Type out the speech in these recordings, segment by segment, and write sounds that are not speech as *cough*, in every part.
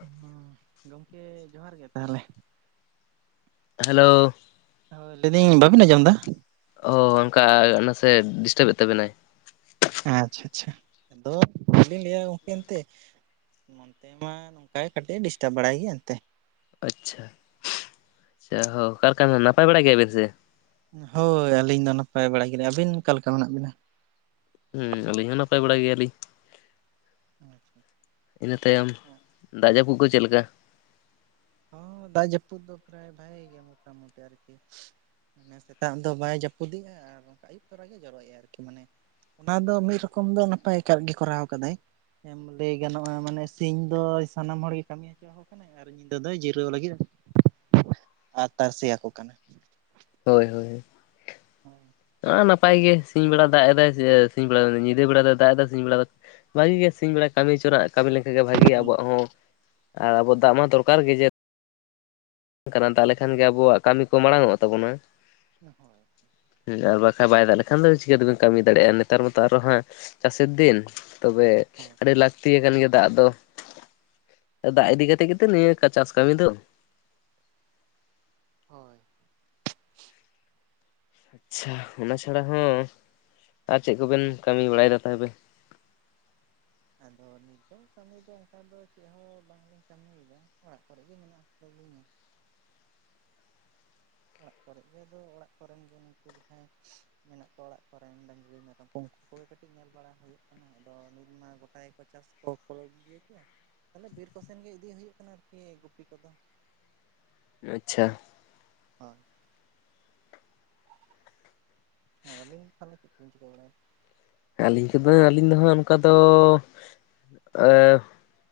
ᱦᱩᱢ ᱜᱚᱢᱠᱮ ᱡᱚᱦᱟᱨ ᱜᱮ ᱛᱟᱦᱞᱮ ᱦᱮᱞᱳ ᱦᱳᱭ ᱞᱟᱹᱭᱫᱟᱹᱧ ᱵᱟᱵᱤᱱ ᱟᱸᱡᱚᱢ ᱮᱫᱟ ᱚ ᱚᱱᱠᱟ ᱱᱟᱥᱮ ᱰᱤᱥᱴᱟᱵᱮᱫ ᱛᱟᱵᱮᱱᱟᱭ ᱟᱪᱷᱟ ᱟᱪᱷᱟ ᱟᱫᱚ ᱪᱮᱫᱞᱤᱧ ᱞᱟᱹᱭᱟ ᱜᱚᱝᱠᱮ ᱮᱱᱛᱮ ᱱᱚᱱᱛᱮ ᱢᱟ ᱱᱚᱝᱠᱟ ᱜᱮ ᱠᱟᱹᱴᱤᱡ ᱰᱤᱥᱴᱟᱵᱽ ᱵᱟᱲᱟᱭ ᱜᱮᱭᱟ ᱮᱱᱛᱮ ᱟᱪᱷᱟ ᱟᱪᱷᱟ ᱦᱚᱸ ᱚᱠᱟᱞᱮᱠᱟ ᱱᱟᱯᱟᱭ ᱵᱟᱲᱟ ᱜᱮᱭᱟᱵᱤᱱ ᱥᱮ ᱦᱳᱭ ᱟᱹᱞᱤᱧ ᱫᱚ ᱱᱟᱯᱟᱭ ᱵᱟᱲᱟᱭ ᱜᱮ ᱟᱹᱵᱤᱱ ᱚᱠᱟᱞᱮᱠᱟ ᱢᱮᱱᱟᱜ ᱵᱤᱱᱟ ᱦᱩᱸ ᱟᱞᱤᱧ ᱦᱚᱸ ᱱᱟᱯᱟᱭ ᱵᱟᱲᱟ ᱜᱮᱭᱟᱞᱤᱧ *inaudible* ᱤᱱᱟᱹᱛᱟᱭᱚᱢ ᱫᱟᱜ ᱡᱟᱯᱩᱜ ᱠᱚ ᱪᱮ ᱞᱮᱠᱟ ᱦᱚᱸ ᱫᱟᱜ ᱡᱟᱹᱯᱩᱜ ᱫᱚ ᱯᱨᱟᱭ ᱵᱷᱟᱜᱤ ᱜᱮ ᱢᱚᱴᱟᱢᱩᱴᱤ ᱾ ᱟᱨᱠᱤ ᱢᱟᱱᱮ ᱥᱮᱛᱟᱜ ᱫᱚ ᱵᱟᱭ ᱡᱟᱹᱯᱩᱫᱮᱜᱼᱟ ᱟᱨ ᱟᱹᱭᱩᱵ ᱛᱚᱨᱟᱜᱮ ᱡᱚᱨᱚᱭᱮᱜᱼᱟ ᱟᱨᱠᱤ ᱢᱟᱱᱮ ᱚᱱᱟ ᱫᱚ ᱢᱤᱫ ᱨᱚᱠᱚᱢ ᱫᱚ ᱱᱟᱯᱟᱭ ᱟᱠᱟᱫ ᱜᱮ ᱠᱚᱨᱟᱣ ᱠᱟᱫᱟᱭ ᱮᱢ ᱞᱟᱹᱭ ᱜᱟᱱᱚᱜᱼᱟ ᱢᱟᱱᱮ ᱥᱤᱧ ᱫᱚ ᱥᱟᱱᱟᱢ ᱦᱚᱲ ᱜᱮ ᱠᱟᱹᱢᱤ ᱚᱪᱚ ᱠᱚ ᱠᱟᱱᱟᱭ ᱟᱨ ᱧᱤ ᱧᱤᱫᱟᱹ ᱫᱚ ᱡᱤᱨᱟᱹᱣ ᱞᱟᱹᱜᱤᱫ ᱟᱨ ᱛᱟᱨᱥᱮ ᱟᱠᱚ ᱠᱟᱱᱟ ᱦᱳᱭ ᱦᱳᱭ *inaudible* ᱟᱻ ᱱᱟᱯᱟᱭ ᱜᱮ ᱥᱤᱧ ᱵᱮᱲᱟ ᱫᱟᱜ ᱮᱫᱟᱭ ᱥᱤᱧ ᱵᱮᱲᱟ ᱧᱤᱫᱟᱹ ᱵᱮᱲᱟ ᱫᱚᱭ ᱫᱟᱜ ᱮᱫᱟᱭ ᱥᱤᱧ ᱵᱮᱲᱟ ᱫᱚ ᱵᱷᱟᱜᱤ ᱜᱮ ᱥᱤᱧ ᱵᱮᱲᱟ ᱠᱟᱹᱢᱤ ᱦᱚᱪᱚ ᱱᱟᱜ ᱠᱟᱹᱢᱤ ᱞᱮᱱᱠᱷᱟᱱ ᱜᱮ ᱵᱷᱟᱜᱮ ᱟᱵᱚᱣᱟᱜ ᱦᱚᱸ ᱟᱨ ᱟᱵᱚᱣᱟᱜ ᱫᱟᱜ ᱢᱟ ᱫᱚᱨᱠᱟᱨ ᱜᱮ ᱡᱮ ᱠᱟᱨᱚᱱ ᱛᱟᱦᱚᱞᱮ ᱠᱷᱟᱱ ᱜᱮ ᱟᱵᱚᱣᱟᱜ ᱠᱟᱹᱢᱤ ᱠᱚ ᱢᱟᱲᱟᱝ ᱚᱜ ᱛᱟᱵᱚᱱᱟ ᱾ *inaudible* ᱦᱩᱸ ᱟᱨ ᱵᱟᱠᱷᱟᱱ ᱵᱟᱭ ᱫᱟᱜ ᱞᱮᱠᱷᱟᱱ ᱫᱚ ᱪᱤᱠᱟᱹ ᱛᱮᱵᱚᱱ ᱠᱟᱹᱢᱤ ᱫᱟᱲᱮᱭᱟᱜᱼᱟ ᱱᱮᱛᱟᱨ ᱢᱟᱛᱚ ᱟᱨᱚ ᱦᱟᱸᱜ ᱪᱟᱥᱮᱨ ᱫᱤᱱ ᱛᱚᱵᱮ *inaudible* ᱞᱟᱹᱠᱛᱤ ᱟᱠᱟᱱ ᱜᱮᱭᱟ ᱫᱟᱜ ᱫᱚ ᱫᱟᱜ ᱤᱫᱤ ᱠᱟᱛᱮ ᱜᱮᱛᱚ ᱱᱤᱭᱟᱹ ᱪᱟᱥ ᱠᱟᱹᱢᱤ ᱫᱚ ᱦᱳᱭ ᱟᱪᱪᱷᱟ ᱚᱱᱟ ᱪᱷᱟᱲᱟ ᱦᱚᱸ ᱟᱨ ᱪᱮᱫ ᱠᱚᱵᱮᱱ ᱠᱟᱹᱢᱤ ᱵᱟᱲᱟᱭᱮᱫᱟ ᱛᱟᱦᱚᱞᱮ ᱟᱫᱚ ᱱᱤᱛᱚᱜ ᱠᱟᱹᱢᱤ ᱫᱚ ᱚᱱᱠᱟ ᱫᱚ ᱪᱮᱫ ᱦᱚᱸ ᱵᱟᱝᱞᱤᱧ ᱠᱟᱹᱢᱤᱭᱮᱫᱟ ᱚᱲᱟᱜ ᱠᱚᱨᱮ ᱜᱮ ᱢᱮᱱᱟᱜ ᱟᱠᱟᱛ ᱞᱤᱧᱟ ᱚᱲᱟᱜ ᱠᱚᱨᱮ ᱜᱮ ᱟᱫᱚ ᱚᱲᱟᱜ ᱠᱚᱨᱮᱱ ᱜᱮ ᱩᱱᱠᱩ ᱡᱟᱦᱟᱸᱭ ᱢᱮᱱᱟᱜ ᱠᱚᱣᱟ ᱚᱲᱟᱜ ᱠᱚᱨᱮᱱ ᱰᱟᱹᱝᱨᱤ ᱢᱮᱨᱚᱢ ᱠᱚ ᱩᱱᱠᱩ ᱠᱚᱜᱮ ᱠᱟᱹᱴᱤᱡ ᱧᱮᱞ ᱵᱟᱲᱟ ᱦᱩᱭᱩᱜ ᱠᱟᱱᱟ ᱟᱫᱚ ᱱᱤᱛ ᱢᱟ ᱜᱚᱴᱟᱭ ᱜᱮᱠᱚ ᱪᱟᱥ ᱠᱚ *inaudible* ᱤᱫᱤᱠᱮᱫ ᱛᱟᱦᱚᱞᱮ ᱵᱤᱨ ᱠᱚᱥᱮᱱ ᱜᱮ ᱤᱫᱤ ᱦᱩᱭᱩᱜ ᱠᱟᱱᱟ ᱟᱨᱠᱤ ᱜᱩᱯᱤ ᱠᱚᱫᱚ ᱟᱪᱪᱷᱟ ᱚᱦ ᱟᱨ *unintelligible* ᱟᱵᱤᱱ ᱫᱚ ᱛᱟᱦᱞᱮ ᱪᱮᱫ ᱠᱚ ᱵᱤᱱ ᱪᱤᱠᱟᱹ ᱵᱟᱲᱟᱭᱮᱫᱟ? ᱟᱹᱞᱤᱧ ᱠᱚᱫᱚ ᱟᱹᱞᱤᱧ ᱫᱚᱦᱟᱸᱜ ᱚᱱᱠᱟ ᱫᱚᱻᱻᱻᱟᱦ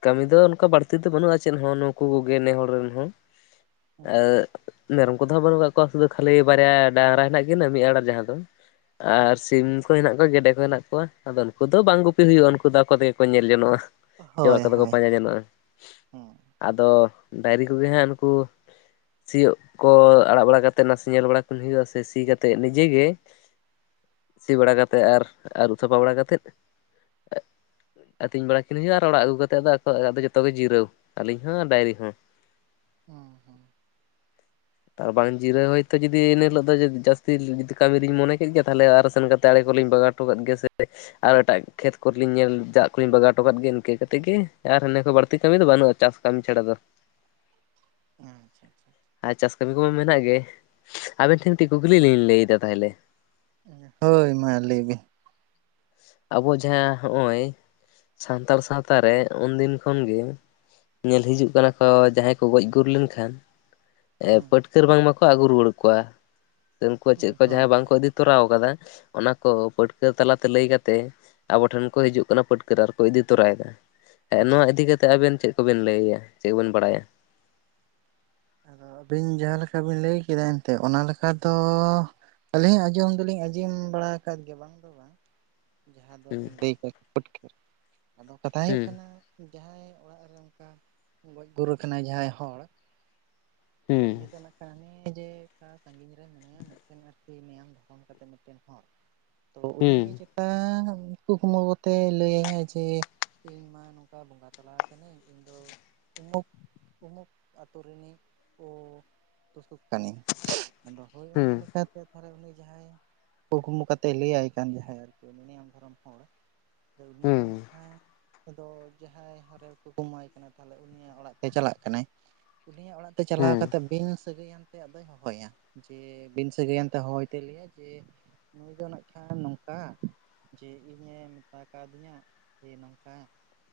ᱠᱟᱹᱢᱤ ᱫᱚ ᱚᱱᱠᱟ ᱵᱟᱹᱲᱛᱤ ᱜᱚ ᱵᱟᱹᱱᱩᱜᱼᱟ ᱪᱮᱫ ᱦᱚᱸ ᱱᱩᱠᱩ ᱠᱚᱜᱮ ᱱᱮ ᱦᱚᱲ ᱨᱮᱱ ᱦᱚᱸ ᱟᱦᱻ ᱟᱪᱪᱷᱟ ᱢᱮᱨᱚᱢ ᱠᱚᱫᱚ ᱦᱟᱸᱜ ᱵᱟᱹᱱᱩᱜ ᱠᱟᱜ ᱠᱚᱣᱟ ᱥᱩᱫᱷᱩ ᱠᱷᱟᱹᱞᱤ ᱵᱟᱨᱭᱟ ᱰᱟᱝᱨᱟ ᱦᱮᱱᱟᱜ ᱠᱤᱱᱟᱹ ᱢᱤᱫ ᱟᱨᱟᱬ ᱡᱟᱦᱟᱸ ᱫᱚ ᱟᱨ ᱥᱤᱢ ᱠᱚ ᱦᱮᱱᱟᱜ ᱠᱚᱣᱟ ᱜᱮᱰᱮ ᱢᱮᱱᱟᱜ ᱠᱚᱣᱟ ᱟᱫᱚ ᱩᱱᱠᱩ ᱫᱚ ᱵᱟᱝ ᱜᱩᱯᱤ ᱦᱩᱭᱩᱜ-ᱟ ᱩᱱᱠᱩ ᱫᱚ ᱟᱠᱚ ᱛᱮᱜᱮ ᱠᱚ ᱧᱮᱞ ᱡᱚᱱᱚᱜᱼᱟ ᱡᱚᱢᱟᱜ ᱦᱳᱭ ᱠᱚᱫᱚ ᱠᱚ ᱦᱳᱭ ᱯᱟᱸᱡᱟ ᱜᱟᱱᱚᱜ-ᱟ ᱦᱮᱸ ᱟᱫᱚ ᱰᱟᱝᱨᱤ ᱠᱚᱜᱮ ᱦᱟᱸᱜ ᱱᱩᱠᱩ ᱥᱤᱭᱳᱜ ᱠᱚ ᱟᱲᱟᱜ ᱵᱟᱲᱟ ᱠᱟᱛᱮᱫ ᱱᱟᱥᱮ ᱧᱮᱞ ᱵᱟᱲᱟ ᱠᱚ ᱦᱩᱭᱩᱜ-ᱟ ᱥᱮ ᱥᱤ ᱠᱟᱛᱮᱫ ᱱᱤᱡᱮ ᱜᱮ ᱥᱤ ᱵᱟᱲᱟ ᱠᱟᱛᱮᱫ ᱟᱨ ᱟᱹᱨᱩᱵ ᱥᱟᱯᱷᱟ ᱵᱟᱲᱟ ᱠᱟᱛᱮᱫ ᱟᱹᱛᱤᱧ ᱵᱟᱲᱟ ᱠᱤᱱ ᱦᱩᱭᱩᱜ-ᱟ ᱟᱨ ᱚᱲᱟᱜ ᱟᱹᱜᱩ ᱠᱟᱛᱮᱫ ᱫᱚ ᱟᱠᱚ ᱫᱚ ᱡᱚᱛᱚ ᱜᱮ ᱡᱤᱨᱟᱹᱣ ᱟᱹᱞᱤᱧ ᱦᱚᱸ ᱰᱟᱝᱨᱤ ᱦᱚᱸ *inaudible* ᱦᱩᱸ ᱦᱮᱸ *inaudible* ᱟᱨ ᱵᱟᱝ ᱡᱤᱨᱟᱹᱣ ᱦᱳᱭᱛᱚ ᱡᱩᱫᱤ ᱮᱱ ᱦᱤᱞᱳᱜ ᱫᱚ ᱡᱟᱹᱥᱛᱤ ᱡᱩᱫᱤ ᱠᱟᱹᱢᱤᱨᱤᱧ ᱢᱚᱱᱮ ᱠᱮᱫ ᱜᱮ ᱛᱟᱦᱚᱞᱮ ᱟᱨᱦᱚᱸ ᱥᱮᱱ ᱠᱟᱛᱮ ᱫᱟᱲᱮ ᱠᱚᱞᱤᱧ ᱵᱟᱜᱟᱣ ᱦᱚᱴᱚ ᱠᱟᱫ ᱜᱮᱭᱟ ᱥᱮ ᱟᱨ ᱮᱴᱟᱜ ᱠᱷᱮᱛ ᱠᱚᱨᱮᱞᱤᱧ ᱧᱮᱞ ᱫᱟᱜ ᱠᱚᱞᱤᱧ ᱵᱟᱜᱟᱣ ᱦᱚᱴᱚ ᱠᱟᱜ ᱜᱮᱭᱟ ᱤᱱᱠᱟᱹ ᱠᱟᱛᱮᱫ ᱜᱮ ᱟᱨ ᱮᱱᱟᱹᱠᱷ ᱵᱟᱹᱲᱛᱤ ᱠᱟᱹᱢᱤ ᱫᱚ ᱵᱟᱹᱱᱩᱜ-ᱟ ᱪᱟᱥ ᱠᱟᱹᱢᱤ ᱪᱟᱲᱟ ᱫᱚ ᱟᱪᱷᱟᱷᱟ ᱟᱨ ᱪᱟᱥ ᱠᱟᱹᱢᱤ ᱠᱚᱢᱟ ᱢᱮᱱᱟᱜ ᱜᱮ ᱟᱵᱮᱱ ᱴᱷᱮᱱ ᱛᱤ ᱠᱩᱠᱞᱤ ᱞᱤᱧ ᱞᱟᱹᱭᱫᱟ ᱛᱟᱦᱚᱞᱮ ᱦᱳᱭ ᱢᱟ ᱞᱟᱹᱭ ᱵᱤᱱ ᱟᱵᱚ ᱡᱟᱦᱟᱸ ᱦᱚᱜ-ᱚᱭ ᱥᱟᱱᱛᱟᱲ ᱥᱟᱶᱛᱟᱨᱮ ᱩᱱᱫᱤᱱ ᱠᱷᱚᱱᱜᱮ ᱧᱮᱞ ᱦᱤᱡᱩᱜ ᱠᱟᱱᱟ ᱠᱚ ᱡᱟᱦᱟᱸᱭ ᱠᱚ ᱜᱚᱡᱽ ᱜᱩᱨ ᱞᱮᱱᱠᱷᱟᱱ ᱯᱟᱹᱴᱠᱟᱹᱨ ᱵᱟᱝᱢᱟᱠᱚ ᱟᱹᱜᱩ ᱨᱩᱣᱟᱹᱲ ᱠᱚᱣᱟ ᱥᱮ ᱩᱱᱠᱩᱣᱟᱜ ᱪᱮᱫ ᱠᱚ ᱦᱳᱭ ᱡᱟᱦᱟᱸᱭ ᱵᱟᱝ ᱠᱚ ᱤᱫᱤ ᱛᱚᱨᱟᱣ ᱟᱠᱟᱫᱟ ᱚᱱᱟ ᱠᱚ ᱯᱟᱹᱴᱷᱠᱟᱹ ᱛᱟᱞᱟᱛᱮ ᱞᱟᱹᱭ ᱠᱟᱛᱮ ᱛᱮ ᱟᱵᱚ ᱴᱷᱮᱱ ᱠᱚ ᱦᱤᱡᱩᱜ ᱠᱟᱱᱟ ᱯᱟᱹᱴᱠᱟᱹᱨ ᱟᱨᱠᱚ ᱤᱫᱤ ᱛᱚᱨᱟᱭᱮᱫᱟ ᱦᱮᱸ ᱦᱩᱸ ᱱᱚᱣᱟ ᱦᱩᱸ ᱤᱫᱤ ᱠᱟᱛᱮ ᱛᱮ ᱟᱵᱮᱱ ᱪᱮᱫ ᱠᱚᱵᱮᱱ ᱞᱟᱹᱭᱟ ᱪᱮᱫ ᱠᱚᱵᱮᱱ ᱵᱟᱲᱟᱭᱟ? ᱟᱫᱚ ᱟᱹᱵᱤᱱ ᱡᱟᱦᱟᱸᱞᱮᱠᱟ ᱵᱤᱱ ᱞᱟᱹᱭ ᱠᱮᱫᱟ ᱮᱱᱛᱮᱫ ᱚᱱᱟ ᱞᱮᱠᱟ ᱫᱚ ᱟᱹᱞᱤᱧᱟᱜ ᱟᱸᱡᱚᱢ ᱫᱚᱞᱤᱧ ᱟᱸᱡᱚᱢ ᱵᱟᱲᱟ ᱟᱠᱟᱫ ᱜᱮᱭᱟ ᱵᱟᱝ ᱫᱚ ᱵᱟᱝ *inaudible* ᱡᱟᱦᱟᱸ ᱦᱩᱸ ᱫᱚᱵᱮᱱ ᱞᱟᱹᱭ *inaudible* ᱯᱟᱹᱴᱠᱟᱹᱨ ᱟᱫᱚ ᱠᱟᱛᱷᱟ ᱦᱩᱭᱩᱜ ᱦᱩᱸ ᱠᱟᱱᱟ ᱡᱟᱦᱟᱸᱭ ᱚᱲᱟᱜ ᱨᱮ ᱚᱱᱠᱟ ᱜᱚᱡ ᱜᱩᱨ ᱠᱟᱱᱟᱭ ᱡᱟᱦᱟᱸᱭ ᱦᱚᱲ ᱟᱫᱚ ᱦᱩᱸ ᱩᱱᱤ ᱫᱚ ᱠᱟᱱᱟ ᱱᱮ ᱡᱮ ᱚᱠᱟ ᱥᱟᱺᱜᱤᱧ ᱨᱮ ᱢᱮᱭᱟᱝ ᱫᱚᱯᱚᱢ ᱠᱟᱛᱮ ᱢᱤᱫᱴᱮᱱ ᱦᱚᱲ ᱛᱚ ᱩᱱᱤᱜᱮ ᱟᱸᱻᱻ ᱠᱩᱠᱢᱩ ᱠᱚᱛᱮ ᱞᱟᱹᱭᱟᱹᱧᱟ ᱡᱮ ᱤᱧ ᱢᱟ ᱱᱚᱝᱠᱟ ᱵᱚᱸᱜᱟ ᱛᱟ *unintelligible* ᱯᱩᱢᱩᱯ ᱟᱛᱚ ᱨᱤᱱᱤᱡ *inaudible* ᱦᱚᱭ ᱦᱩᱸ ᱦᱩᱸ ᱚᱱᱟ ᱞᱮᱠᱟᱛᱮ ᱚᱠᱟᱨᱮ ᱩᱱᱤ ᱡᱟᱦᱟᱸᱭ ᱠᱩᱠᱢᱩ ᱠᱟᱛᱮ ᱞᱟᱹᱭᱟᱭ ᱠᱟᱱ ᱡᱟᱦᱟᱸᱭ ᱟᱨᱠᱤ ᱱᱤ ᱱᱤᱭᱚᱢ ᱫᱷᱚᱨᱚᱢ ᱦᱚᱲ ᱟᱫᱚ ᱦᱩᱸ ᱩᱱᱤᱜᱮ ᱱᱟᱜ ᱠᱷᱟᱱ ᱫᱚ ᱡᱟᱦᱟᱸᱭ ᱦᱚᱨ ᱠᱚ ᱠᱚ ᱮᱢᱟᱭ ᱠᱟᱱᱟ ᱛᱟᱦᱚᱞᱮ ᱩᱱᱤᱭᱟᱜ ᱚᱲᱟᱜ ᱛᱮ ᱪᱟᱞᱟᱜ ᱠᱟᱱᱟᱭ ᱩᱱᱤᱭᱟᱜ ᱚᱲᱟᱜ ᱛᱮ ᱪᱟᱞᱟᱣ ᱦᱩᱸ ᱠᱟᱛᱮ ᱵᱤᱱ ᱥᱟᱹᱜᱟᱹᱭ ᱮᱱᱛᱮ ᱟᱫᱚᱭ ᱦᱚᱦᱚᱭᱟ ᱡᱮ ᱵᱤᱱ ᱥᱟᱹᱜᱟᱹᱭ ᱮᱱᱛᱮ ᱦᱚᱦᱚᱭ ᱛᱮ ᱞᱮᱭᱟ ᱡᱮ ᱱᱩᱭ ᱫᱚ ᱱᱟᱜ ᱠᱷᱟᱱ ᱱᱚᱝᱠᱟ ᱡᱮ ᱤᱧᱮ ᱢᱮᱛᱟ ᱠᱟᱫᱤᱧᱟ ᱱᱚᱝᱠᱟ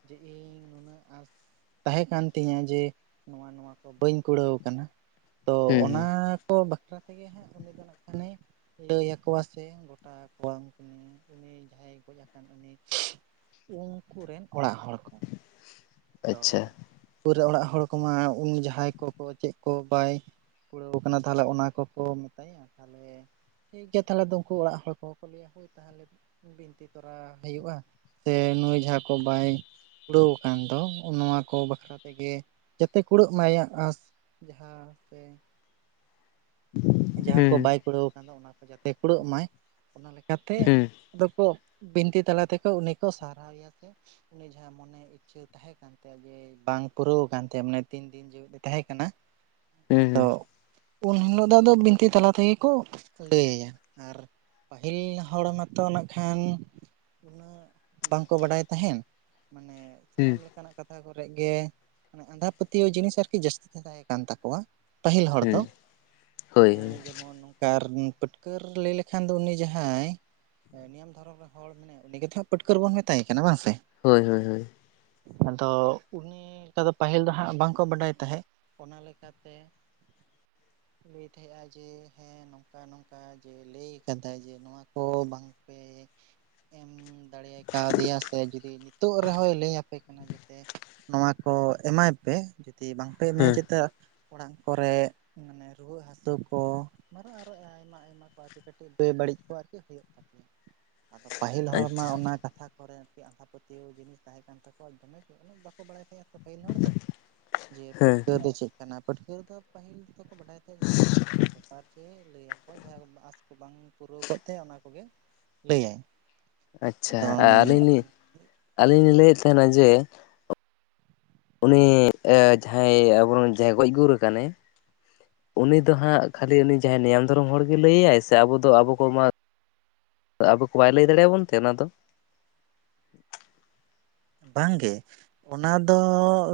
ᱡᱮ ᱤᱧ? ᱱᱩᱱᱟᱹᱜ ᱟᱸᱥ ᱛᱟᱦᱮᱸ ᱠᱟᱱ ᱛᱤᱧᱟᱹ ᱡᱮ ᱱᱚᱣᱟ ᱱᱚᱣᱟ ᱠᱚ ᱵᱟᱹᱧ ᱠᱩᱲᱟᱹᱣ ᱟᱠᱟᱱᱟ ᱛᱚ ᱦᱩᱸ ᱚᱱᱟ ᱦᱩᱸ ᱠᱚ ᱵᱟᱠᱷᱨᱟ ᱛᱮᱜᱮ ᱦᱟᱸᱜ ᱩᱱᱤ ᱫᱚ ᱱᱟᱜ ᱠᱷᱟᱱᱮ ᱞᱟᱹᱭ ᱟᱠᱚᱣᱟ ᱥᱮ ᱜᱚᱴᱟ ᱠᱚᱣᱟᱢ ᱠᱟᱱᱟ᱾ ᱡᱟᱦᱟᱸᱭ ᱜᱚᱡ ᱟᱠᱟᱱ ᱩᱱᱤ ᱩᱱᱠᱩ ᱨᱮᱱ ᱚᱲᱟᱜ ᱦᱚᱲ ᱠᱚ᱾ ᱟᱫᱚ ᱟᱪᱪᱷᱟ ᱯᱩᱨᱟᱹ ᱚᱲᱟᱜ ᱦᱚᱲ ᱠᱚᱢᱟ ᱩᱱ ᱡᱟᱦᱟᱸᱭ ᱠᱚ ᱪᱮᱫ ᱠᱚ ᱵᱟᱭ ᱠᱩᱲᱟᱹᱣ ᱠᱟᱱᱟ ᱛᱟᱦᱚᱞᱮ ᱚᱱᱟ ᱠᱚᱠᱚ ᱢᱮᱛᱟᱭᱟ ᱛᱟᱦᱚᱞᱮ ᱴᱷᱤᱠ ᱜᱮᱭᱟ ᱛᱟᱦᱚᱞᱮ ᱫᱚ ᱩᱱᱠᱩ ᱚᱲᱟᱜ ᱦᱚᱲ ᱠᱚᱦᱚᱸ ᱠᱚ ᱞᱟᱹᱭᱟ ᱦᱳᱭ ᱛᱟᱦᱚᱞᱮ ᱵᱤᱱᱛᱤ ᱛᱚᱨᱟ *unintelligible* ᱦᱩᱭᱩᱜᱼᱟ ᱥᱮ ᱱᱩᱭ ᱡᱟᱦᱟᱸ ᱠᱚ ᱵᱟᱭ ᱠᱩᱲᱟᱹᱣ ᱟᱠᱟᱱ ᱫᱚ ᱱᱚᱣᱟ ᱠᱚ ᱵᱟᱠᱷᱨᱟ ᱛᱮᱜᱮ ᱡᱟᱛᱮ ᱠᱩᱲᱟᱹᱜ ᱢᱟ ᱭᱟᱜ ᱟᱸᱥ ᱡᱟᱦᱟᱸ ᱥᱮ ᱡᱟᱦᱟᱸ ᱠᱚ ᱦᱩᱸ ᱵᱟᱭ ᱠᱩᱲᱟᱹᱣ ᱟᱠᱟᱱ ᱫᱚᱭ ᱚᱱᱟ ᱠᱚ ᱡᱟᱛᱮ ᱠᱩᱲᱟᱹᱜ ᱢᱟᱭ ᱚᱱᱟ ᱞᱮᱠᱟᱛᱮ ᱦᱩᱸ ᱟᱫᱚᱠᱚ ᱵᱤᱱᱛᱤ ᱛᱟᱞᱟ ᱛᱮᱠᱚ ᱩᱱᱤ ᱠᱚ ᱥᱟᱨᱦᱟᱣ ᱮᱭᱟ ᱥᱮ ᱩᱱᱤ ᱡᱟᱦᱟᱸ ᱢᱚᱱᱮ ᱤᱪᱪᱷᱟᱹ ᱛᱟᱦᱮᱸ ᱠᱟᱱ ᱛᱟᱭᱟ ᱡᱮ ᱵᱟᱝ ᱯᱩᱨᱟᱹᱣ ᱠᱟᱱ ᱛᱟᱭᱟ ᱢᱟᱱᱮ ᱛᱤᱱ ᱫᱤᱱ ᱡᱮᱣᱮᱫ ᱮ ᱛᱟᱦᱮᱸ ᱠᱟᱱᱟ ᱦᱩᱸ ᱟᱫᱚ ᱦᱩᱸ ᱩᱱ ᱦᱤᱞᱳᱜ ᱫᱚ ᱟᱫᱚ ᱵᱤᱱᱛᱤ ᱛᱟᱞᱟ ᱛᱮᱜᱮ ᱠᱚ ᱞᱟᱹᱭ ᱟᱭᱟ ᱟᱨ ᱯᱟᱹᱦᱤᱞ *unintelligible* ᱦᱚᱲ ᱢᱟᱛᱚ ᱱᱟᱜ ᱠᱷᱟᱱ ᱩᱱᱟ ᱵᱟᱝᱠᱚ ᱵᱟᱲᱟᱭ ᱛᱟᱦᱮᱱ ᱢᱟᱱᱮ ᱦᱩᱸ ᱥᱟᱱᱟᱢ ᱞᱮᱠᱟᱱᱟᱜ ᱠᱟᱛᱷᱟ ᱠᱚᱨᱮᱜ ᱜᱮ ᱢᱟᱱᱮ ᱟᱸᱫᱷᱟ ᱯᱟᱹᱛᱭᱟᱹᱣ ᱡᱤᱱᱤᱥ ᱟᱨᱠᱤ ᱡᱟᱹᱥᱛᱤ ᱛᱟᱦᱮᱸ ᱠᱟᱱ ᱛᱟᱠᱚᱣᱟ ᱯᱟᱹᱦᱤᱞ ᱦᱚᱲ ᱦᱩᱸ ᱫᱚ ᱦᱳᱭ ᱦᱳᱭ ᱡᱮᱢᱚᱱ ᱱᱚᱝᱠᱟ ᱯᱟᱹᱴᱠᱟᱹᱨ ᱞᱟᱹᱭ ᱞᱮᱠᱷᱟᱱ ᱫᱚ ᱩᱱᱤ ᱡᱟᱦᱟᱸᱭ ᱱ *inaudible* ᱫᱷᱚᱨᱚᱢ ᱨᱮᱱ ᱦᱚᱲ ᱢᱮᱱᱟᱭᱟ ᱩᱱᱤ ᱜᱮᱛᱚ ᱦᱟᱜ ᱯᱟᱹᱴᱠᱟᱹᱨ ᱵᱚᱱ ᱢᱮᱛᱟᱭ ᱠᱟᱱᱟ ᱵᱟᱝ ᱥᱮ ᱦᱳᱭ ᱦᱳᱭ ᱦᱳᱭ ᱟᱫᱚ ᱩᱱᱤ ᱞᱮᱠᱟ ᱫᱚ ᱯᱟᱹᱦᱤᱞ ᱫᱚ ᱦᱟᱸᱜ ᱵᱟᱝ ᱠᱚ ᱵᱟᱰᱟᱭ ᱛᱟᱦᱮᱸᱫ ᱚᱱᱟ ᱞᱮᱠᱟᱛᱮ ᱞᱟᱹᱭ ᱛᱟᱦᱮᱸᱜᱼᱟ ᱡᱮ ᱦᱮᱸ ᱱᱚᱝᱠᱟᱱ ᱱᱚ ᱱᱚᱝᱠᱟ ᱡᱮ ᱞᱟᱹᱭ ᱟᱠᱟᱫᱟᱭ ᱡᱮ ᱱᱚᱣᱟ ᱠᱚ ᱵᱟᱝ ᱯᱮ ᱮᱢ ᱫᱟᱲᱮ ᱠᱟᱣᱫᱮᱭᱟ ᱥᱮ ᱡᱩᱫᱤ ᱱᱤᱛᱚᱜ ᱨᱮᱦᱚᱸᱭ ᱞᱟᱹᱭ ᱟᱯᱮ ᱠᱟᱱᱟ ᱡᱮ ᱱᱚᱣᱟ ᱠᱚ ᱮᱢᱟᱭ ᱯᱮ ᱡᱩᱫᱤ ᱵᱟᱝ ᱯ ᱢᱮ ᱦᱮᱸ *inaudible* ᱪᱮᱫᱟᱜ ᱚᱲᱟᱜ ᱠᱚᱨᱮ ᱢᱟᱱᱮ ᱨᱩᱣᱟᱹ ᱦᱟᱹᱥᱩᱜ ᱩᱛᱩ ᱠᱚ *inaudible* ᱟᱨᱚ *inaudible* ᱟᱨᱚ ᱟᱭᱢᱟ ᱟᱭᱢᱟ ᱠᱚ ᱟᱨᱠᱤ ᱠᱟᱹᱴᱤᱡ ᱵᱮᱵᱟᱹᱲᱤᱡ ᱠᱚᱜᱼᱟ ᱟᱨ ᱪᱮᱫ *inaudible* ᱦᱩᱭᱩᱜ ᱛᱟᱯᱮᱭᱟ ᱟᱫᱚ ᱯᱟᱹᱦᱤᱞ ᱦᱚᱲ ᱟᱪᱪᱷᱟ ᱢᱟ ᱚᱱᱟ ᱠᱟᱛᱷᱟ ᱠᱚᱨᱮ ᱟᱸᱫᱷᱟ ᱯᱟᱹᱛᱭᱟᱹᱣ ᱡᱤᱱᱤᱥ ᱛᱟᱦᱮᱸ ᱠᱟᱱ ᱛᱟᱠᱚᱣᱟ ᱫᱚᱢᱮ *inaudible* ᱚᱱᱮᱠ *inaudible* ᱵᱟᱠᱚ ᱵᱟᱲᱟᱭ ᱛᱟᱦᱮᱸᱼᱟ ᱯᱟᱹᱦᱤᱞ ᱦᱚᱲ ᱫᱚ ᱡᱮ ᱯᱟᱹᱴᱠᱟᱹᱨ ᱫᱚ ᱪᱮᱫ ᱠᱟᱱᱟ ᱯᱟᱹᱴᱠᱟᱹᱨ ᱫᱚ ᱯᱟᱹᱦᱤᱞ ᱫᱚᱠᱚ ᱵᱟᱰᱟᱭ ᱛᱟᱦᱮᱸ ᱵᱮᱯᱟᱨ ᱛᱮ ᱞᱟᱹᱭ ᱟᱠᱚ ᱡᱟᱦᱟᱸ ᱟᱸᱥ ᱠᱚ ᱵᱟᱝ ᱯᱩᱨᱟᱹᱣ ᱠᱚᱜ ᱛᱟᱭᱟ ᱚᱱᱟ ᱠᱚᱜᱮ ᱞᱟᱹᱭᱟᱭ ᱟᱪᱪᱷᱟ ᱟᱫᱚ ᱟᱨ ᱟᱹᱞᱤᱧ ᱟᱹᱞᱤᱧ ᱞᱤᱧ ᱞᱟᱹᱭᱮᱫ ᱛᱟᱦᱮᱱᱟ ᱡᱮ ᱩᱱᱤ ᱡᱟᱦᱟᱸᱭ ᱟᱵᱚᱨᱮᱱ ᱡᱟᱦᱟᱸᱭ ᱜᱚᱡ ᱜᱩᱨ ᱠᱟᱱᱟᱭ ᱩᱱᱤ ᱫᱚ ᱦᱟᱸᱜ ᱠᱷᱟᱹᱞᱤ ᱩᱱᱤ ᱡᱟᱦᱟᱸᱭ ᱱᱤᱭᱟᱢ ᱫᱷᱚᱨᱚᱢ ᱦᱚᱲ ᱜᱮᱭ ᱞᱟᱹᱭᱟᱭ ᱥᱮ ᱟᱵᱚ ᱫᱚ ᱟᱵᱚ ᱠᱚ ᱢᱟ ᱟᱵᱚ ᱠᱚ ᱵᱟᱭ ᱞᱟᱹᱭ ᱫᱟᱲᱮᱭᱟᱵᱚᱱ ᱛᱮ ᱚᱱᱟ ᱫᱚ ᱵᱟᱝ ᱜᱮ ᱚᱱᱟ ᱫᱚ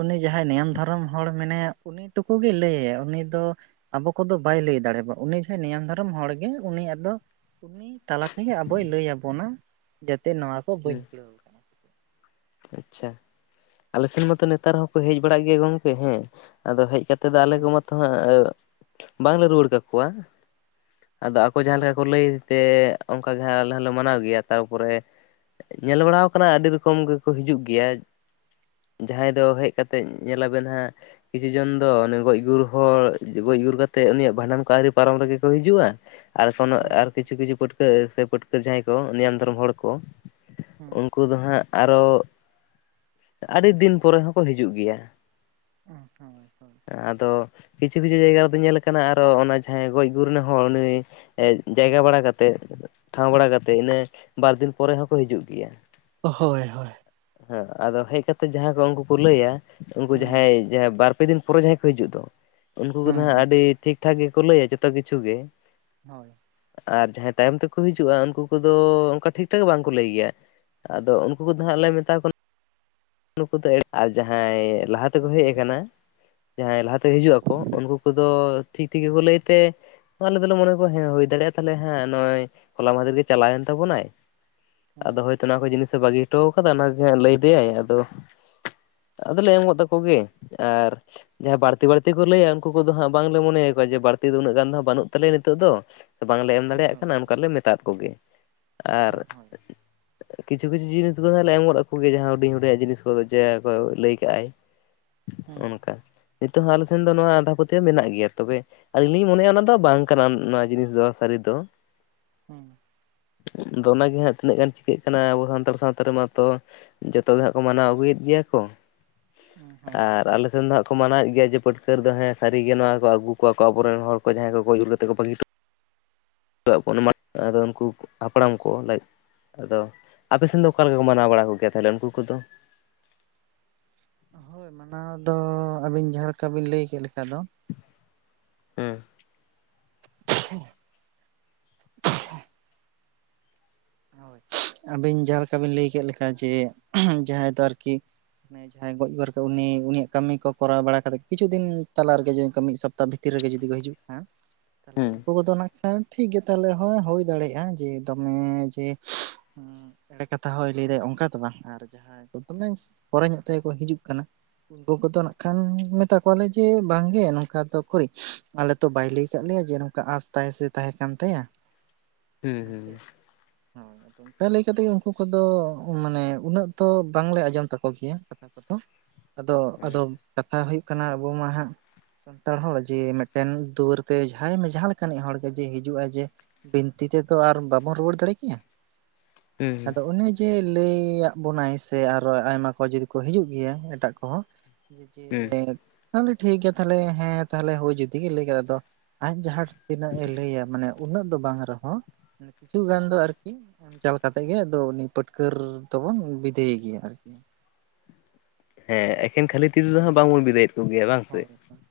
ᱩᱱᱤ ᱡᱟᱦᱟᱸᱭ ᱱᱤᱭᱚᱢ ᱫᱷᱚᱨᱚᱢ ᱦᱚᱲ ᱢᱮᱱᱟᱭᱟ ᱩᱱᱤ ᱴᱩᱠᱩ ᱜᱮ ᱞᱟᱹᱭᱭᱟ ᱩᱱᱤ ᱫᱚ ᱟᱵᱚ ᱠᱚᱫᱚ ᱵᱟᱭ ᱞᱟᱹᱭ ᱫᱟᱲᱮᱭᱟᱵ ᱩᱱᱤ ᱡᱟᱦᱟᱸ ᱱᱤᱭᱚᱢ ᱫᱷᱚᱨᱚᱢ ᱦᱚᱲᱜᱮ ᱩᱱᱤ ᱟᱫᱚ ᱩᱱᱤ ᱛᱟᱞᱟ ᱛᱮᱜᱮ ᱟᱵᱚᱭ ᱞᱟᱹᱭ ᱟᱵᱚᱱᱟ ᱡᱟᱛᱮ ᱱᱚᱣᱟ ᱠᱚ ᱦᱩᱸ ᱵᱟᱹᱧ ᱠᱩᱲᱟᱹ ᱟᱪᱪᱷᱟ ᱟᱞᱮ ᱥᱮᱱ ᱢᱟᱛᱚ ᱱᱮᱛᱟᱨ ᱦᱚᱸᱠᱚ ᱦᱮᱡ ᱵᱟᱲᱟᱜ ᱜᱮᱭᱟ ᱜᱚᱢᱠᱮ ᱦᱮᱸ ᱟᱫᱚ ᱦᱮᱡ ᱠᱟᱛᱮ ᱫᱚ ᱟᱞᱮ ᱦᱩᱸ ᱠᱚ ᱢᱟᱛᱚ ᱦᱟᱸᱜ ᱵᱟᱝᱞᱮ ᱨᱩᱣᱟᱹᱲ ᱠᱟᱜ ᱠᱚᱣᱟ ᱟᱫᱚ ᱟᱠ ᱡᱟᱦᱟᱸ *unintelligible* ᱦᱩᱸ ᱞᱮᱠᱟ ᱠᱚ ᱞᱟᱹᱭ ᱛᱮ ᱚᱱᱠᱟ ᱜᱮ ᱦᱟᱸᱜ ᱟᱞᱮ ᱦᱚᱸᱞᱮ ᱢᱟᱱᱟᱣ ᱜᱮᱭᱟ ᱛᱟᱨᱯᱚᱨᱮ ᱧᱮᱞ ᱵᱟᱲᱟᱟᱣ ᱠᱟᱱᱟ ᱟᱹᱰᱤ ᱨᱚᱠᱚᱢ ᱜᱮ ᱠᱚ ᱦᱤᱡᱩᱜ ᱜᱮᱭᱟ ᱡᱟᱦᱟᱸᱭ ᱫᱚ ᱦᱮᱡ ᱠᱟᱛᱮ ᱧᱮᱞᱟᱵᱤᱱ ᱦᱟᱸᱜ ᱠᱤᱪᱷᱩ ᱡᱚᱱ ᱫᱚ ᱚᱱᱮ ᱜᱚᱡ ᱜᱩᱨ ᱦᱚᱲ ᱜᱚᱡ ᱜᱩᱨ ᱠᱟᱛᱮᱫ ᱩᱱᱤᱭᱟᱜ ᱵᱷᱟᱸᱰᱟᱱ ᱠᱚ ᱟᱹᱣᱨᱤ ᱯᱟᱨᱚᱢ ᱨᱮᱜᱮ ᱠᱚ ᱦᱤᱡᱩᱜᱼᱟ ᱟᱨᱠᱷᱚᱱ ᱟᱨ ᱠᱤᱪᱷᱩ ᱦᱩᱸ ᱠᱤᱪᱷᱩ ᱯᱟᱹᱴᱠᱟᱹ ᱥᱮ ᱯᱟᱹᱴᱠᱟᱹᱨ ᱡᱟᱦᱟᱸᱭ ᱠᱚ ᱱᱤᱭᱟᱢ ᱫᱷᱚᱨᱚᱢ ᱦᱚᱲ ᱠᱚ ᱩᱱᱠᱩ ᱫᱚ ᱦᱟᱸᱜ ᱟᱨᱚ ᱟᱹᱰᱤ ᱫᱤᱱ ᱯᱚᱨᱮ ᱦᱚᱸᱠᱚ ᱦᱤᱡᱩᱜ ᱜᱮᱭᱟ ᱦᱩᱸ ᱦᱩᱸ ᱟᱫᱚ ᱠᱤᱪᱷᱩ ᱠᱤᱪᱷᱩ ᱡᱟᱭᱜᱟ ᱨᱮᱫᱚ ᱧᱮᱞ ᱠᱟᱱᱟ ᱟᱨᱚ ᱚᱱᱟ ᱡᱟᱦᱟᱸᱭ ᱜᱚᱡ ᱜᱩᱨ ᱨᱮᱱ ᱦᱚᱲ ᱩᱱᱤ ᱮ ᱡᱟᱭᱜᱟ ᱵᱟᱲᱟ ᱠᱟᱛᱮᱜ ᱴᱷᱟᱶ ᱵᱟᱲᱟ ᱠᱟᱛᱮᱜ ᱤᱱᱟᱹ ᱵᱟᱨ ᱫᱤᱱ ᱯᱚᱨᱮ ᱦᱚᱸᱠᱚ ᱦᱤᱡᱩᱜ ᱜᱮᱭᱟ ᱦᱳᱭ ᱦᱳᱭ ᱦᱮᱸ ᱟᱫᱚ ᱦᱮᱡ ᱠᱟᱛᱮ ᱡᱟᱦᱟᱸ ᱠᱚ ᱩᱱᱠᱩ ᱠᱚ ᱞᱟᱹᱭᱟ ᱩᱱᱠᱩ ᱦᱩᱸ ᱡᱟᱦᱟᱸᱭ ᱡᱟᱦᱟᱸᱭ ᱵᱟᱨ ᱯᱮ ᱫᱤᱱ ᱯᱚᱨᱮ ᱡᱟᱦᱟᱸᱭ ᱠᱚ ᱦᱤᱡᱩᱜ ᱫᱚ ᱩᱱᱠᱩ ᱠᱚ ᱫᱚ ᱦᱩᱸ ᱦᱟᱸᱜ ᱦᱩᱸ ᱟᱹᱰᱤ ᱴᱷᱤᱠ ᱴᱷᱟᱠ ᱜᱮᱠᱚ ᱞᱟᱹᱭᱟ ᱡᱚᱛᱚ ᱠᱤᱪᱷᱩ ᱜᱮ ᱦᱳᱭ ᱟᱨ ᱡᱟᱦᱟᱸᱭ ᱛᱟᱭᱚᱢ ᱛᱮᱠᱚ ᱦᱤᱡᱩᱜᱼᱟ ᱩᱱᱠᱩ ᱠᱚᱫᱚ ᱚᱱᱠᱟ ᱴᱷᱤᱠ ᱴᱷᱟᱠ ᱵᱟᱝ ᱠᱚ ᱞᱟᱹᱭ ᱜᱮᱭᱟ ᱟᱫᱚ ᱩᱱᱠᱩ ᱠᱚᱫᱚ ᱦᱟᱸᱜ ᱞᱮ ᱢᱮᱛᱟ ᱠᱚ ᱠᱟᱱᱟ ᱱᱩᱠᱩ ᱫᱚ *inaudible* ᱟᱨ ᱡᱟᱦᱟᱸᱭ ᱞᱟᱦᱟ ᱛᱮᱠᱚ ᱦᱩᱸ ᱦᱮᱡ ᱦᱩᱸ ᱟᱠᱟᱱᱟ ᱡᱟᱦᱟᱸᱭ ᱛᱮ ᱦᱤᱡᱩᱜ ᱟᱠᱚ ᱩᱱᱠᱩ ᱠᱚᱫᱚ ᱴᱷᱤᱠ ᱴᱷᱤᱠ ᱜᱮᱠᱚ ᱞᱟᱹᱭ ᱛᱮ ᱟᱞᱮ ᱫᱚᱞᱮ ᱢᱚᱱᱮ ᱠᱚᱣᱟ ᱦᱮᱸ ᱦᱩᱭ ᱫᱟᱲᱮᱭᱟᱜᱼᱟ ᱛᱟᱞᱦᱮ ᱦᱮᱸ ᱱᱚᱜ-ᱚᱭ ᱦᱚᱞᱟ ᱢᱟᱫᱷᱮᱨ ᱜᱮ ᱪᱟᱞᱟᱣᱮᱱ ᱛᱟᱵᱚᱱᱟᱭ ᱦᱩᱸ ᱟᱫᱚ ᱦᱚᱳᱭᱛᱳ ᱱᱚᱣᱟ ᱠᱚ ᱡᱤᱱᱤᱥᱮ ᱵᱟᱹᱜᱤ ᱦᱚᱴᱚ ᱠᱟᱣᱫᱮᱭᱟ ᱚᱱᱟᱜᱮ ᱦᱟᱸᱜ ᱞᱟᱹᱭ ᱟᱫᱮᱭᱟᱭ ᱟᱫᱚ ᱟᱫᱚᱞᱮ ᱮᱢ ᱜᱚᱫ ᱟᱠᱚᱜᱮ ᱟᱨ ᱡᱟᱦᱟᱸᱭ ᱵᱟᱹᱲᱛᱤ ᱵᱟᱹᱲᱛᱤ ᱠᱚ ᱞᱟᱹᱭᱟ ᱩᱱᱠᱩ ᱠᱚᱫᱚ ᱦᱟᱸᱜ ᱵᱟᱝᱞᱮ ᱢᱚᱱᱮᱭᱟᱠᱚᱣᱟ ᱡᱮ ᱵᱟᱹᱲᱛᱤ ᱫᱚ ᱩᱱᱟᱹᱜ ᱜᱟᱱ ᱫᱚ ᱵᱟᱹᱱᱩᱜ ᱛᱟᱞᱮᱭᱟ ᱱᱤᱛᱚᱜ ᱫᱚ ᱥᱮ ᱵᱟᱝᱞᱮ ᱮᱢ ᱦᱩᱸ ᱫᱟᱲᱮᱭᱟᱜ ᱦᱳᱭ ᱠᱟᱱᱟ ᱚᱱᱠᱟ ᱦᱳᱭ ᱞᱮ ᱢᱮᱛᱟᱫ ᱠᱚᱜᱮ ᱟᱨ ᱦᱳᱭ ᱠᱤᱪᱷᱩ ᱠᱤᱪᱷᱩ ᱡᱤᱱᱤᱥ ᱠᱚᱫᱚᱞᱮ ᱮᱢ ᱜᱚᱫ ᱟᱠᱚᱜᱮ ᱡᱟᱦᱟᱸ ᱦᱩᱰᱤᱧ ᱦᱩᱰᱤᱧᱟᱜ ᱡᱤᱱᱤᱥ ᱠᱚᱫᱚ ᱡᱟᱦᱟᱸ ᱠᱚ ᱞᱟᱹᱭ ᱠᱟᱜᱼᱟᱭ ᱦᱩᱸ ᱱᱚ-ᱚ ᱱᱚᱝᱠᱟ ᱱᱤᱛᱚᱜ ᱦᱚᱸ ᱟᱞᱮ ᱥᱮᱱ ᱫᱚ ᱱᱚᱣᱟ ᱟᱸᱫᱷᱟ ᱯᱟᱹᱛᱭᱟᱹᱣ ᱢᱮᱱᱟᱜ ᱜᱮᱭᱟ ᱛᱚᱵᱮ ᱟᱹᱞᱤᱧ ᱞᱤᱧ ᱢᱚᱱᱮᱭᱫ-ᱟ ᱚᱱᱟ ᱫᱚ ᱵᱟᱝ ᱠᱟᱱᱟ ᱱᱚᱣᱟ ᱡᱤᱱᱤᱥ ᱫᱚ ᱥᱟᱹᱨᱤ ᱫᱚ ᱦᱩᱸ ᱫᱚ ᱚᱱᱟᱜᱮ ᱦᱟᱸᱜ ᱛᱤᱱᱟᱹᱜ ᱜᱟᱱ ᱪᱤᱠᱟᱹᱜ ᱠᱟᱱᱟ ᱟᱵᱚ ᱥᱟᱱᱛᱟᱲ ᱥᱟᱶᱛᱟ ᱨᱮᱢᱟᱛᱚ ᱡᱚᱛ ᱡᱚᱛᱚ ᱜᱮ ᱦᱟᱸᱜ ᱠᱚ ᱢᱟᱱᱟᱣ ᱟᱹᱜᱩᱭᱮᱫ ᱜᱮᱭᱟ ᱠᱚ ᱦᱳᱭ ᱟᱨ ᱟᱨ ᱟᱞᱮᱥᱮᱱ ᱫᱚ ᱦᱟᱸᱜ ᱠᱚ ᱢᱟᱱᱟᱣᱮᱫ ᱜᱮᱭᱟ ᱡᱮ ᱯᱟᱹᱴᱠᱟᱹᱨ ᱫᱚ ᱦᱮᱸ ᱥᱟᱹᱨᱤᱜᱮ ᱱᱚᱣᱟ ᱠᱚ ᱟᱹᱜᱩ ᱠᱚᱣᱟ ᱠᱚ ᱟᱵᱚᱨᱮᱱ ᱦᱚᱲ ᱠᱚ ᱡᱟᱦᱟᱸᱭ ᱠᱚ ᱜᱚᱡ ᱜᱩᱨ ᱠᱟᱛᱮ ᱠᱚ ᱵᱟᱹᱜᱤᱴᱚᱜᱣᱟ *inaudible* *inaudible* ᱟᱫᱚ ᱩᱱᱠᱩ ᱦᱟᱯᱲᱟᱢ ᱠᱚ ᱞᱟ *inaudible* ᱟᱫᱚ ᱟᱯᱮ ᱥᱮᱱ ᱫᱚ ᱚᱠᱟ ᱞᱮᱠᱟ ᱠᱚ ᱢᱟᱱᱟᱣ ᱵᱟᱲᱟ ᱠᱚ ᱜᱮᱭᱟ ᱛᱟᱦᱚᱞᱮ ᱩᱱᱠᱩ ᱠᱚᱫᱚ ᱦᱳᱭ ᱢᱟᱱᱟᱣ ᱫᱚ ᱟᱹᱵᱤᱱ ᱡᱟᱦᱟᱸ ᱞᱮᱠᱟ ᱵᱤᱱ ᱞᱟᱹᱭ ᱠᱮᱫ ᱞᱮᱠᱟ ᱫᱚ ᱦᱮᱸ *unintelligible* ᱦᱳᱭ ᱟᱹᱵᱤᱱ ᱡᱟᱦᱟᱸ ᱞᱮᱠᱟ ᱵᱤᱱ ᱞᱟᱹᱭ ᱠᱮᱫ ᱞᱮᱠᱟ ᱡᱮ ᱡᱟᱦᱟᱸᱭ ᱫᱚ ᱟᱨᱠᱤ ᱢᱟᱱᱮ ᱡᱟᱦᱟᱸᱭ ᱜᱚᱡ ᱜᱩᱨ ᱠᱟᱜ ᱩᱱᱤ ᱩᱱᱤᱭᱟᱜ ᱠᱟᱹᱢᱤ ᱠᱚᱨᱟᱣ ᱵᱟᱲᱟ ᱠᱟᱛᱮ ᱠᱤᱪᱷᱩ ᱫᱤᱱ ᱛᱟᱞᱟ ᱨᱮᱜᱮ ᱡᱮ ᱢᱤᱫ ᱥᱚᱯ ᱛᱟ ᱵᱷᱤᱛᱤᱨ ᱨᱮᱜᱮ ᱡᱩᱫᱤ ᱠᱚ ᱦᱤᱡᱩᱜ ᱠᱷᱟᱱ ᱛᱟᱞᱦᱮ ᱦᱩᱸ ᱩᱱᱠᱩ ᱠᱚᱫᱚ ᱱᱟᱜ ᱠᱷᱟᱱ ᱴᱷᱤᱠᱜᱮ ᱛᱟᱦᱞᱮ ᱦᱚᱸ ᱦᱩᱭ ᱫᱟᱲᱮᱭᱟᱜᱼᱟ ᱡᱮ ᱫᱚᱢᱮ *unintelligible* ᱮᱲᱮ ᱠᱟᱛᱷᱟ ᱦᱚᱸᱭ ᱞᱟᱹᱭ ᱫᱟᱭ ᱚᱝᱠᱟ ᱫᱚ ᱵᱟᱝ ᱟᱨ ᱡᱟᱦᱟᱸᱭ *unintelligible* ᱯᱚᱨᱮ ᱧᱚᱜ ᱛᱮᱠᱚ ᱦᱤᱡᱩᱜ ᱠᱟᱱᱟ ᱩᱱᱠᱩ ᱠᱚᱫᱚ ᱱᱟᱜ ᱠᱷᱟᱱ ᱢᱮᱛᱟ ᱠᱚᱣᱟᱞᱮ ᱡᱮ ᱵᱟᱝᱜᱮ ᱚᱱᱠᱟ ᱫᱚ ᱩᱠᱩᱨᱤᱡ ᱟᱞᱮ ᱛᱚ ᱵᱟᱭ ᱞᱟᱹᱭ ᱠᱟᱫ ᱞᱮᱭᱟ ᱡᱮ ᱱᱚᱝᱠᱟ ᱟᱥ ᱛᱟᱭ ᱥᱮ ᱛᱟᱦᱮᱸ ᱠᱟᱱ ᱛᱟᱭᱟ ᱦᱩᱸ ᱦᱩᱸ ᱢᱮᱱᱛᱮ ᱦᱩᱸ ᱦᱳᱭ ᱟᱫᱚ ᱚᱱᱠᱟ ᱞᱟᱹᱭ ᱠᱟᱛᱮᱜ ᱩᱱᱠᱩ ᱠᱚᱫᱚ ᱢᱟᱱᱮ ᱩᱱᱟᱹᱜ ᱛᱚ ᱵᱟᱝᱞᱮ ᱟᱸᱡᱚᱢ ᱛᱟᱠᱚ ᱜᱮᱭᱟ ᱠᱟᱛᱷᱟ ᱠᱚᱫᱚ ᱟᱫᱚ ᱟᱫᱚ ᱠᱟᱛᱷᱟ ᱦᱩᱭᱩᱜ ᱠᱟᱱᱟ ᱟᱵᱚ ᱢᱟ ᱦᱟᱸᱜ ᱥᱟᱱᱛᱟᱲ ᱦᱚᱲ ᱡᱮ ᱢᱤᱫᱴᱮᱱ ᱫᱩᱣᱟᱹᱨ ᱛᱮ ᱡᱟᱦᱟᱸᱭ ᱡᱟᱦᱟᱸ ᱞᱮᱠᱟᱱᱤᱡ ᱦᱚᱲᱜᱮ ᱡᱮ ᱦᱤᱡᱩᱜᱼᱟᱭ ᱡᱮ ᱵᱤᱱᱛᱤ ᱛᱮᱫᱚ ᱟᱨ ᱵᱟᱵᱚᱱ ᱨᱩᱣᱟᱹᱲ ᱫᱟᱲᱮ ᱠᱮᱭᱟ ᱦᱩᱸ ᱟᱫᱚ ᱚᱱᱮ ᱡᱮ ᱞᱟᱹᱭᱟᱜ ᱵᱚᱱᱟᱭ ᱥᱮ ᱟᱨᱚ ᱟᱭᱢᱟ ᱠᱚ ᱡᱚᱫᱤ ᱠᱚ ᱦᱤᱡᱩᱜ ᱜᱮᱭᱟ ᱮᱴᱟᱜ ᱠᱚᱦᱚᱸ ᱡᱮ ᱦᱩᱸ ᱛᱟᱞᱦᱮ ᱴᱷᱤᱠ ᱜᱮᱭᱟ ᱛᱟᱦᱞᱮ ᱦᱮᱸ ᱛᱟᱦᱞᱮ ᱦᱳᱭ ᱡᱩᱫᱤ ᱜᱮ ᱞᱟᱹᱭ ᱠᱮᱫ ᱟᱫᱚ ᱟᱡ ᱡᱟᱦᱟᱸ ᱛᱤᱱᱟᱹᱜ-ᱮ ᱞᱟᱹᱭᱟ ᱢᱟᱱᱮ ᱩᱱᱟᱹᱜ ᱫᱚ ᱵᱟᱝ ᱨᱮᱦᱚᱸ ᱠᱤᱪᱷᱩ ᱜᱟᱱ ᱫᱚ ᱟᱨᱠᱤ *unintelligible* ᱮᱢ ᱪᱟᱞ ᱠᱟᱛᱮᱫ ᱜᱮ ᱟᱫᱚ ᱩᱱᱤ ᱯᱟᱹᱴᱠᱟᱹᱨ ᱫᱚᱵᱚᱱ ᱵᱤᱫᱟᱹᱭᱮ ᱜᱮᱭᱟ ᱟᱨᱠᱤ ᱦᱮᱸ ᱮᱠᱷᱮᱱ ᱠᱷᱟᱹᱞᱤ ᱛᱤ ᱛᱮᱫᱚ ᱦᱟᱸᱜ ᱵᱟᱝᱵᱚᱱ ᱵᱤᱫᱟᱹᱭᱮᱫ ᱠᱚᱜᱮᱭᱟ ᱵᱟᱝ ᱥᱮ ᱦᱳᱭ ᱚᱝᱠᱟ,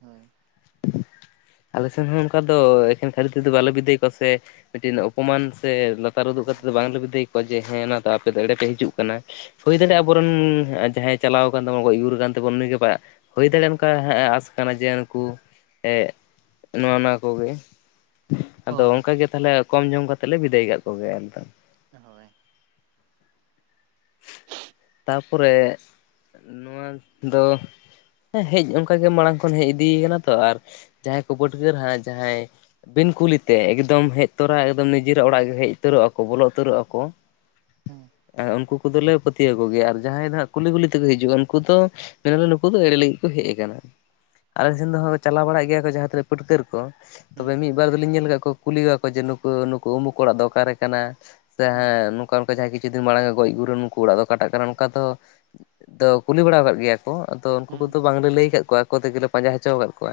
ᱦᱳᱭ *inaudible* ᱟᱞᱮ ᱥᱮᱱ ᱦᱚᱸ ᱚᱱᱠᱟ ᱫᱚ ᱮᱠᱷᱮᱱ ᱠᱷᱟᱹᱞᱤ ᱛᱤ ᱛᱮᱫᱚ ᱵᱟᱞᱮ ᱵᱤᱫᱟᱹᱭ ᱠᱚᱣᱟ ᱥᱮ ᱢᱤᱫᱴᱮᱱ ᱚᱯᱚᱢᱟᱱ ᱥᱮ ᱞᱟᱛᱟᱨ ᱩᱫᱩᱜ ᱠᱟᱛᱮᱫ ᱦᱳᱭ ᱫᱚ ᱵᱟᱝᱞᱮ ᱵᱤᱫᱟᱹᱭ ᱠᱚᱣᱟ ᱡᱮ ᱦᱮᱸ ᱚᱱᱟ ᱫᱚ ᱟᱯᱮ ᱫᱚ ᱮᱲᱮ ᱯᱮ ᱦᱤᱡᱩᱜ ᱠᱟᱱᱟ᱾ ᱦᱩᱭ ᱫᱟᱲᱮᱜᱭᱟᱜᱼᱟ ᱦᱩᱸ ᱟᱵᱚᱨᱮᱱ ᱡᱟᱦᱟᱸᱭ ᱪᱟᱞᱟᱣ ᱠᱟᱱ ᱛᱟᱵᱚᱱᱟ ᱜᱟᱡ ᱜᱩᱨ ᱟᱠᱟᱱ ᱛᱟᱵᱚᱱᱟ ᱱᱩᱭ ᱜᱮ *unintelligible* ᱦᱩᱭ ᱫᱟᱲᱮᱭᱟᱜ ᱚᱱᱠᱟᱱ ᱟᱸᱥ ᱠᱟᱱᱟ ᱡᱮ ᱱᱩᱠᱩ ᱮᱸᱜ ᱱᱚᱜ-ᱚ ᱱᱚᱣᱟ ᱠᱚᱜᱮ ᱟᱫᱚ ᱦᱳᱭ ᱚᱱᱠᱟ ᱜᱮ ᱛᱟᱞᱦᱮ ᱠᱚᱢ ᱡᱚᱢ ᱠᱟᱛᱮᱫ ᱞᱮ ᱵᱤᱫᱟᱹᱭ ᱠᱟᱫ ᱠᱚᱜᱮᱭᱟ ᱟᱞᱮ ᱫᱚ ᱦᱳᱭ ᱛᱟᱯᱚᱨᱮ ᱱᱚᱣᱟ ᱫᱚ ᱦᱮᱡ ᱚᱱᱠᱟ ᱜᱮ ᱢᱟᱲᱟᱝ ᱠᱷᱚᱱ ᱦᱮᱡ ᱤᱫᱤᱭ ᱠᱟᱱᱟ ᱛᱚ ᱟᱨ ᱡᱟᱦᱟᱸᱭ ᱠᱚ ᱯᱟᱹᱴᱠᱟᱹᱨ ᱦᱟᱸᱜ ᱡᱟᱦᱟᱸᱭ ᱵᱤᱱ ᱠᱩᱞᱤᱛᱮ ᱮᱠᱫᱚᱢ ᱦᱮᱡ ᱛᱚᱨᱟ ᱮᱠᱫᱚᱢ ᱱᱤᱡᱮᱨᱟᱜ ᱚᱲᱟᱜ ᱜᱮ ᱦᱮᱡ ᱩᱛᱟᱹᱨᱚᱜ-ᱟᱠᱚ ᱵᱚᱞᱚ ᱩᱛᱟᱹᱨᱚᱜᱼᱟᱠᱚ *inaudible* ᱦᱩᱸ ᱮᱸ ᱩᱱᱠᱩ ᱠᱚᱫᱚᱞᱮ ᱯᱟᱹᱛᱭᱟᱹᱣ ᱠᱚᱜᱮᱭᱟ ᱟᱨ ᱡᱟᱦᱟᱸᱭ ᱫᱚᱟᱸᱜ ᱠᱩᱞᱤ ᱜᱩᱞᱤ ᱛᱮᱠᱚ ᱦᱤᱡᱩᱜᱼᱟ᱾ ᱩᱱᱠᱩ ᱫᱚ ᱢᱮᱱᱟᱞᱮ ᱱᱩᱠᱩ ᱫᱚ ᱮᱲᱮ ᱞᱟᱹᱜᱤᱫ ᱠᱚ ᱦᱮᱡ ᱟᱠᱟᱱᱟ᱾ ᱟᱞᱮ ᱦᱩᱸ ᱥᱮᱱ ᱫᱚ ᱦᱚᱸ ᱦᱳᱭ ᱪᱟᱞᱟᱣ ᱵᱟᱲᱟᱜ ᱜᱮᱭᱟ ᱠᱚ ᱡ ᱡᱟᱦᱟᱸ ᱛᱤᱱᱟᱹᱜ ᱯᱟᱹᱴᱠᱟᱹᱨ ᱠᱚ ᱦᱩᱸ ᱛᱚᱵᱮ ᱢᱤᱫ ᱟᱨ ᱫᱚᱞᱤᱧ ᱧᱮᱞ ᱟᱠᱟᱫ ᱠᱚᱣᱟ ᱠᱩᱞᱤᱣᱟᱠᱚ ᱡᱮ ᱱᱩᱠᱩ ᱱᱩᱠᱩ ᱱᱩᱠᱩ ᱚᱲᱟᱜ ᱫᱚ ᱚᱠᱟᱨᱮ ᱠᱟᱱᱟ ᱥᱮ ᱦᱩᱸ ᱦᱮᱸ ᱚᱱᱠᱟᱱᱠᱟ ᱡᱟᱦᱟᱸᱭ ᱠᱤᱪᱷᱩ ᱫᱤᱱ ᱢᱟᱲᱟᱝᱮ ᱜᱚᱡ ᱜᱩᱨᱮᱱ ᱱᱩᱠᱩ ᱚᱲᱟᱜ ᱫᱚ ᱠᱟᱴᱟᱜ ᱠᱟᱱᱟ ᱚᱱᱠᱟ ᱫᱚ ᱠᱩᱞᱤ ᱵᱟᱲᱟ ᱟᱠᱟᱫ ᱜᱮᱭᱟ ᱟᱫᱚ ᱩᱱᱠᱩ ᱦᱩᱸ ᱠᱚᱫᱚ ᱵᱟᱝᱞᱮ ᱞᱟᱹᱭ ᱟᱠᱟᱫ ᱠᱚᱣᱟ ᱟᱠᱚ ᱛᱮᱜᱮᱞᱮ ᱯᱟᱸᱡᱟ ᱦᱚᱪᱚ ᱟᱠᱟᱫ ᱠᱚᱣᱟ᱾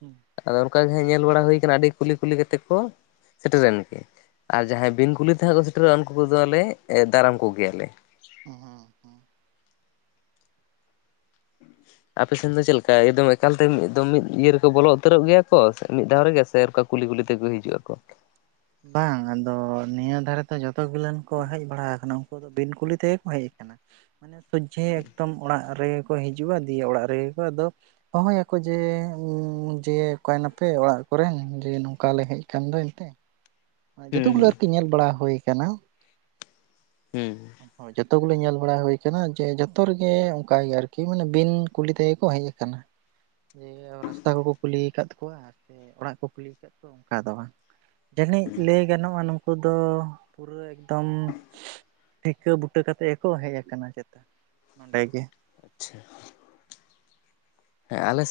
ᱦᱮᱸ ᱟᱫᱚ ᱚᱱᱠᱟᱜ ᱜᱮ ᱦᱟᱸᱜ ᱧᱮᱞ ᱵᱟᱲᱟ ᱦᱩᱭ ᱠᱟᱱᱟ ᱟᱹᱰᱤ ᱠᱩᱞᱤ ᱠᱩᱞᱤ ᱠᱟᱛᱮᱫ ᱠᱚ ᱥᱮᱴᱮᱨᱮᱱ ᱜᱮ ᱟᱨ ᱡᱟᱦᱟᱸᱭ ᱵᱤᱱ ᱠᱩᱞᱤ ᱛᱮ ᱦᱟᱸᱜ ᱠᱚ ᱥᱮᱴᱮᱨᱚᱜᱼᱟ ᱩᱱᱠᱩ ᱠᱚᱫᱚᱞᱮ ᱫᱟᱨᱟᱢ ᱠᱚᱜᱮᱭᱟᱞᱮ ᱦᱩᱸ ᱦᱩ ᱟᱯᱮᱥᱮᱱ ᱫᱚ ᱪᱮᱫ ᱞᱮᱠᱟ ᱮᱠᱫᱚᱢ ᱮᱠᱟᱞᱛᱮᱚᱢ ᱢᱤᱫ ᱤᱭᱟᱹ ᱨᱮᱠᱚ ᱵᱚᱞᱚ ᱩᱛᱟᱹᱨᱚᱜ ᱜᱮᱭᱟ ᱠᱚ ᱢᱤᱫ ᱫᱷᱟᱣ ᱨᱮᱜᱮ ᱥᱮ ᱠᱩᱞᱤ ᱠᱩᱞᱤ ᱛᱮᱠᱚᱮ ᱦᱤᱡᱩᱜᱼᱟ ᱠᱚ ᱵᱟᱝ ᱟᱫᱚ ᱱᱤᱭᱟᱹ ᱫᱷᱟᱨᱮᱛᱮ ᱡᱚᱛᱚ ᱜᱮᱞᱟᱹᱱ ᱠᱚ ᱦᱮᱡ ᱵᱟᱲᱟ ᱟᱠᱟᱱᱟ ᱩᱱᱠᱩ ᱫᱚ ᱵᱤᱱ ᱠᱩᱞᱤ ᱛᱮᱜᱮ ᱠᱚ ᱦᱮᱡ ᱟᱠᱟᱱᱟ᱾ ᱢᱟᱱᱮ ᱥᱚᱡᱡᱷᱮ ᱮᱠᱫᱚᱢ ᱚᱲᱟᱜ ᱨᱮᱜᱮ ᱠᱚ ᱦᱤᱡᱩᱜᱼᱟ ᱫᱤᱭᱮ ᱚᱲᱟᱜ ᱨᱮᱜᱮ ᱠᱚ ᱟᱫᱚ ᱦᱚᱦᱚᱭᱟᱠᱚ ᱡᱮ ᱡᱮ ᱚᱠᱚᱭᱱᱟᱯᱮ ᱚᱲᱟᱜ ᱠᱚᱨᱮᱱ ᱡᱮ ᱱᱚᱝᱠᱟ ᱞᱮ ᱦᱮᱡ ᱟᱠᱟᱱ ᱫᱚ ᱮᱱᱛᱮᱫ ᱡᱚᱛᱚ ᱦᱩᱸ ᱜᱩᱞᱟᱹ ᱦᱩᱸ ᱟᱨᱠᱤ ᱧᱮᱞ ᱵᱟᱲᱟ ᱦᱩ ᱟᱠᱟᱱᱟ᱾ ᱦᱮᱸ ᱦᱚᱭ ᱡᱚᱛᱚ ᱜᱮᱩᱞᱮ ᱧᱮᱞ ᱵᱟᱲᱟ ᱦᱩᱭ ᱟᱠᱟᱱᱟ ᱡᱮ ᱡᱚᱛᱚ ᱨᱮᱜᱮ ᱚᱱᱠᱟ ᱜᱮ ᱟᱨᱠᱤ ᱢᱟᱱᱮ ᱵᱤᱱ ᱠᱩᱞᱤ ᱛᱮᱜᱮ ᱠᱚ ᱦᱮᱡ ᱟᱠᱟᱱᱟ᱾ ᱡᱮ ᱨᱟᱥᱛᱟ ᱠᱚᱠᱚ ᱠᱩᱞᱤ ᱟᱠᱟᱫ ᱠᱚᱣᱟ ᱥᱮ ᱚᱲᱟᱜ ᱠᱚ ᱠᱩᱞᱤ ᱟᱠᱟᱫ ᱠᱚᱣᱟ ᱚᱱᱠᱟ ᱫᱚ ᱵᱟᱝ ᱡᱟᱹᱱᱤᱡ ᱞᱟᱹᱭ ᱜᱟᱱᱚᱜᱼᱟ ᱱᱩᱝᱠᱩ ᱫᱚ ᱯᱩᱨᱟᱹ ᱮᱠᱫᱚᱢ ᱴᱷᱤᱠᱟᱹ ᱵᱩᱴᱟᱹ ᱠᱟᱛᱮᱫ ᱜᱮᱠᱚ ᱦᱮᱡ ᱟᱠᱟᱱᱟ ᱪᱮᱛᱟ ᱱᱚᱸᱰᱮ ᱜᱮ ᱟᱪᱪᱷᱟ ᱦᱮᱸ ᱟᱞᱮᱥᱮᱫ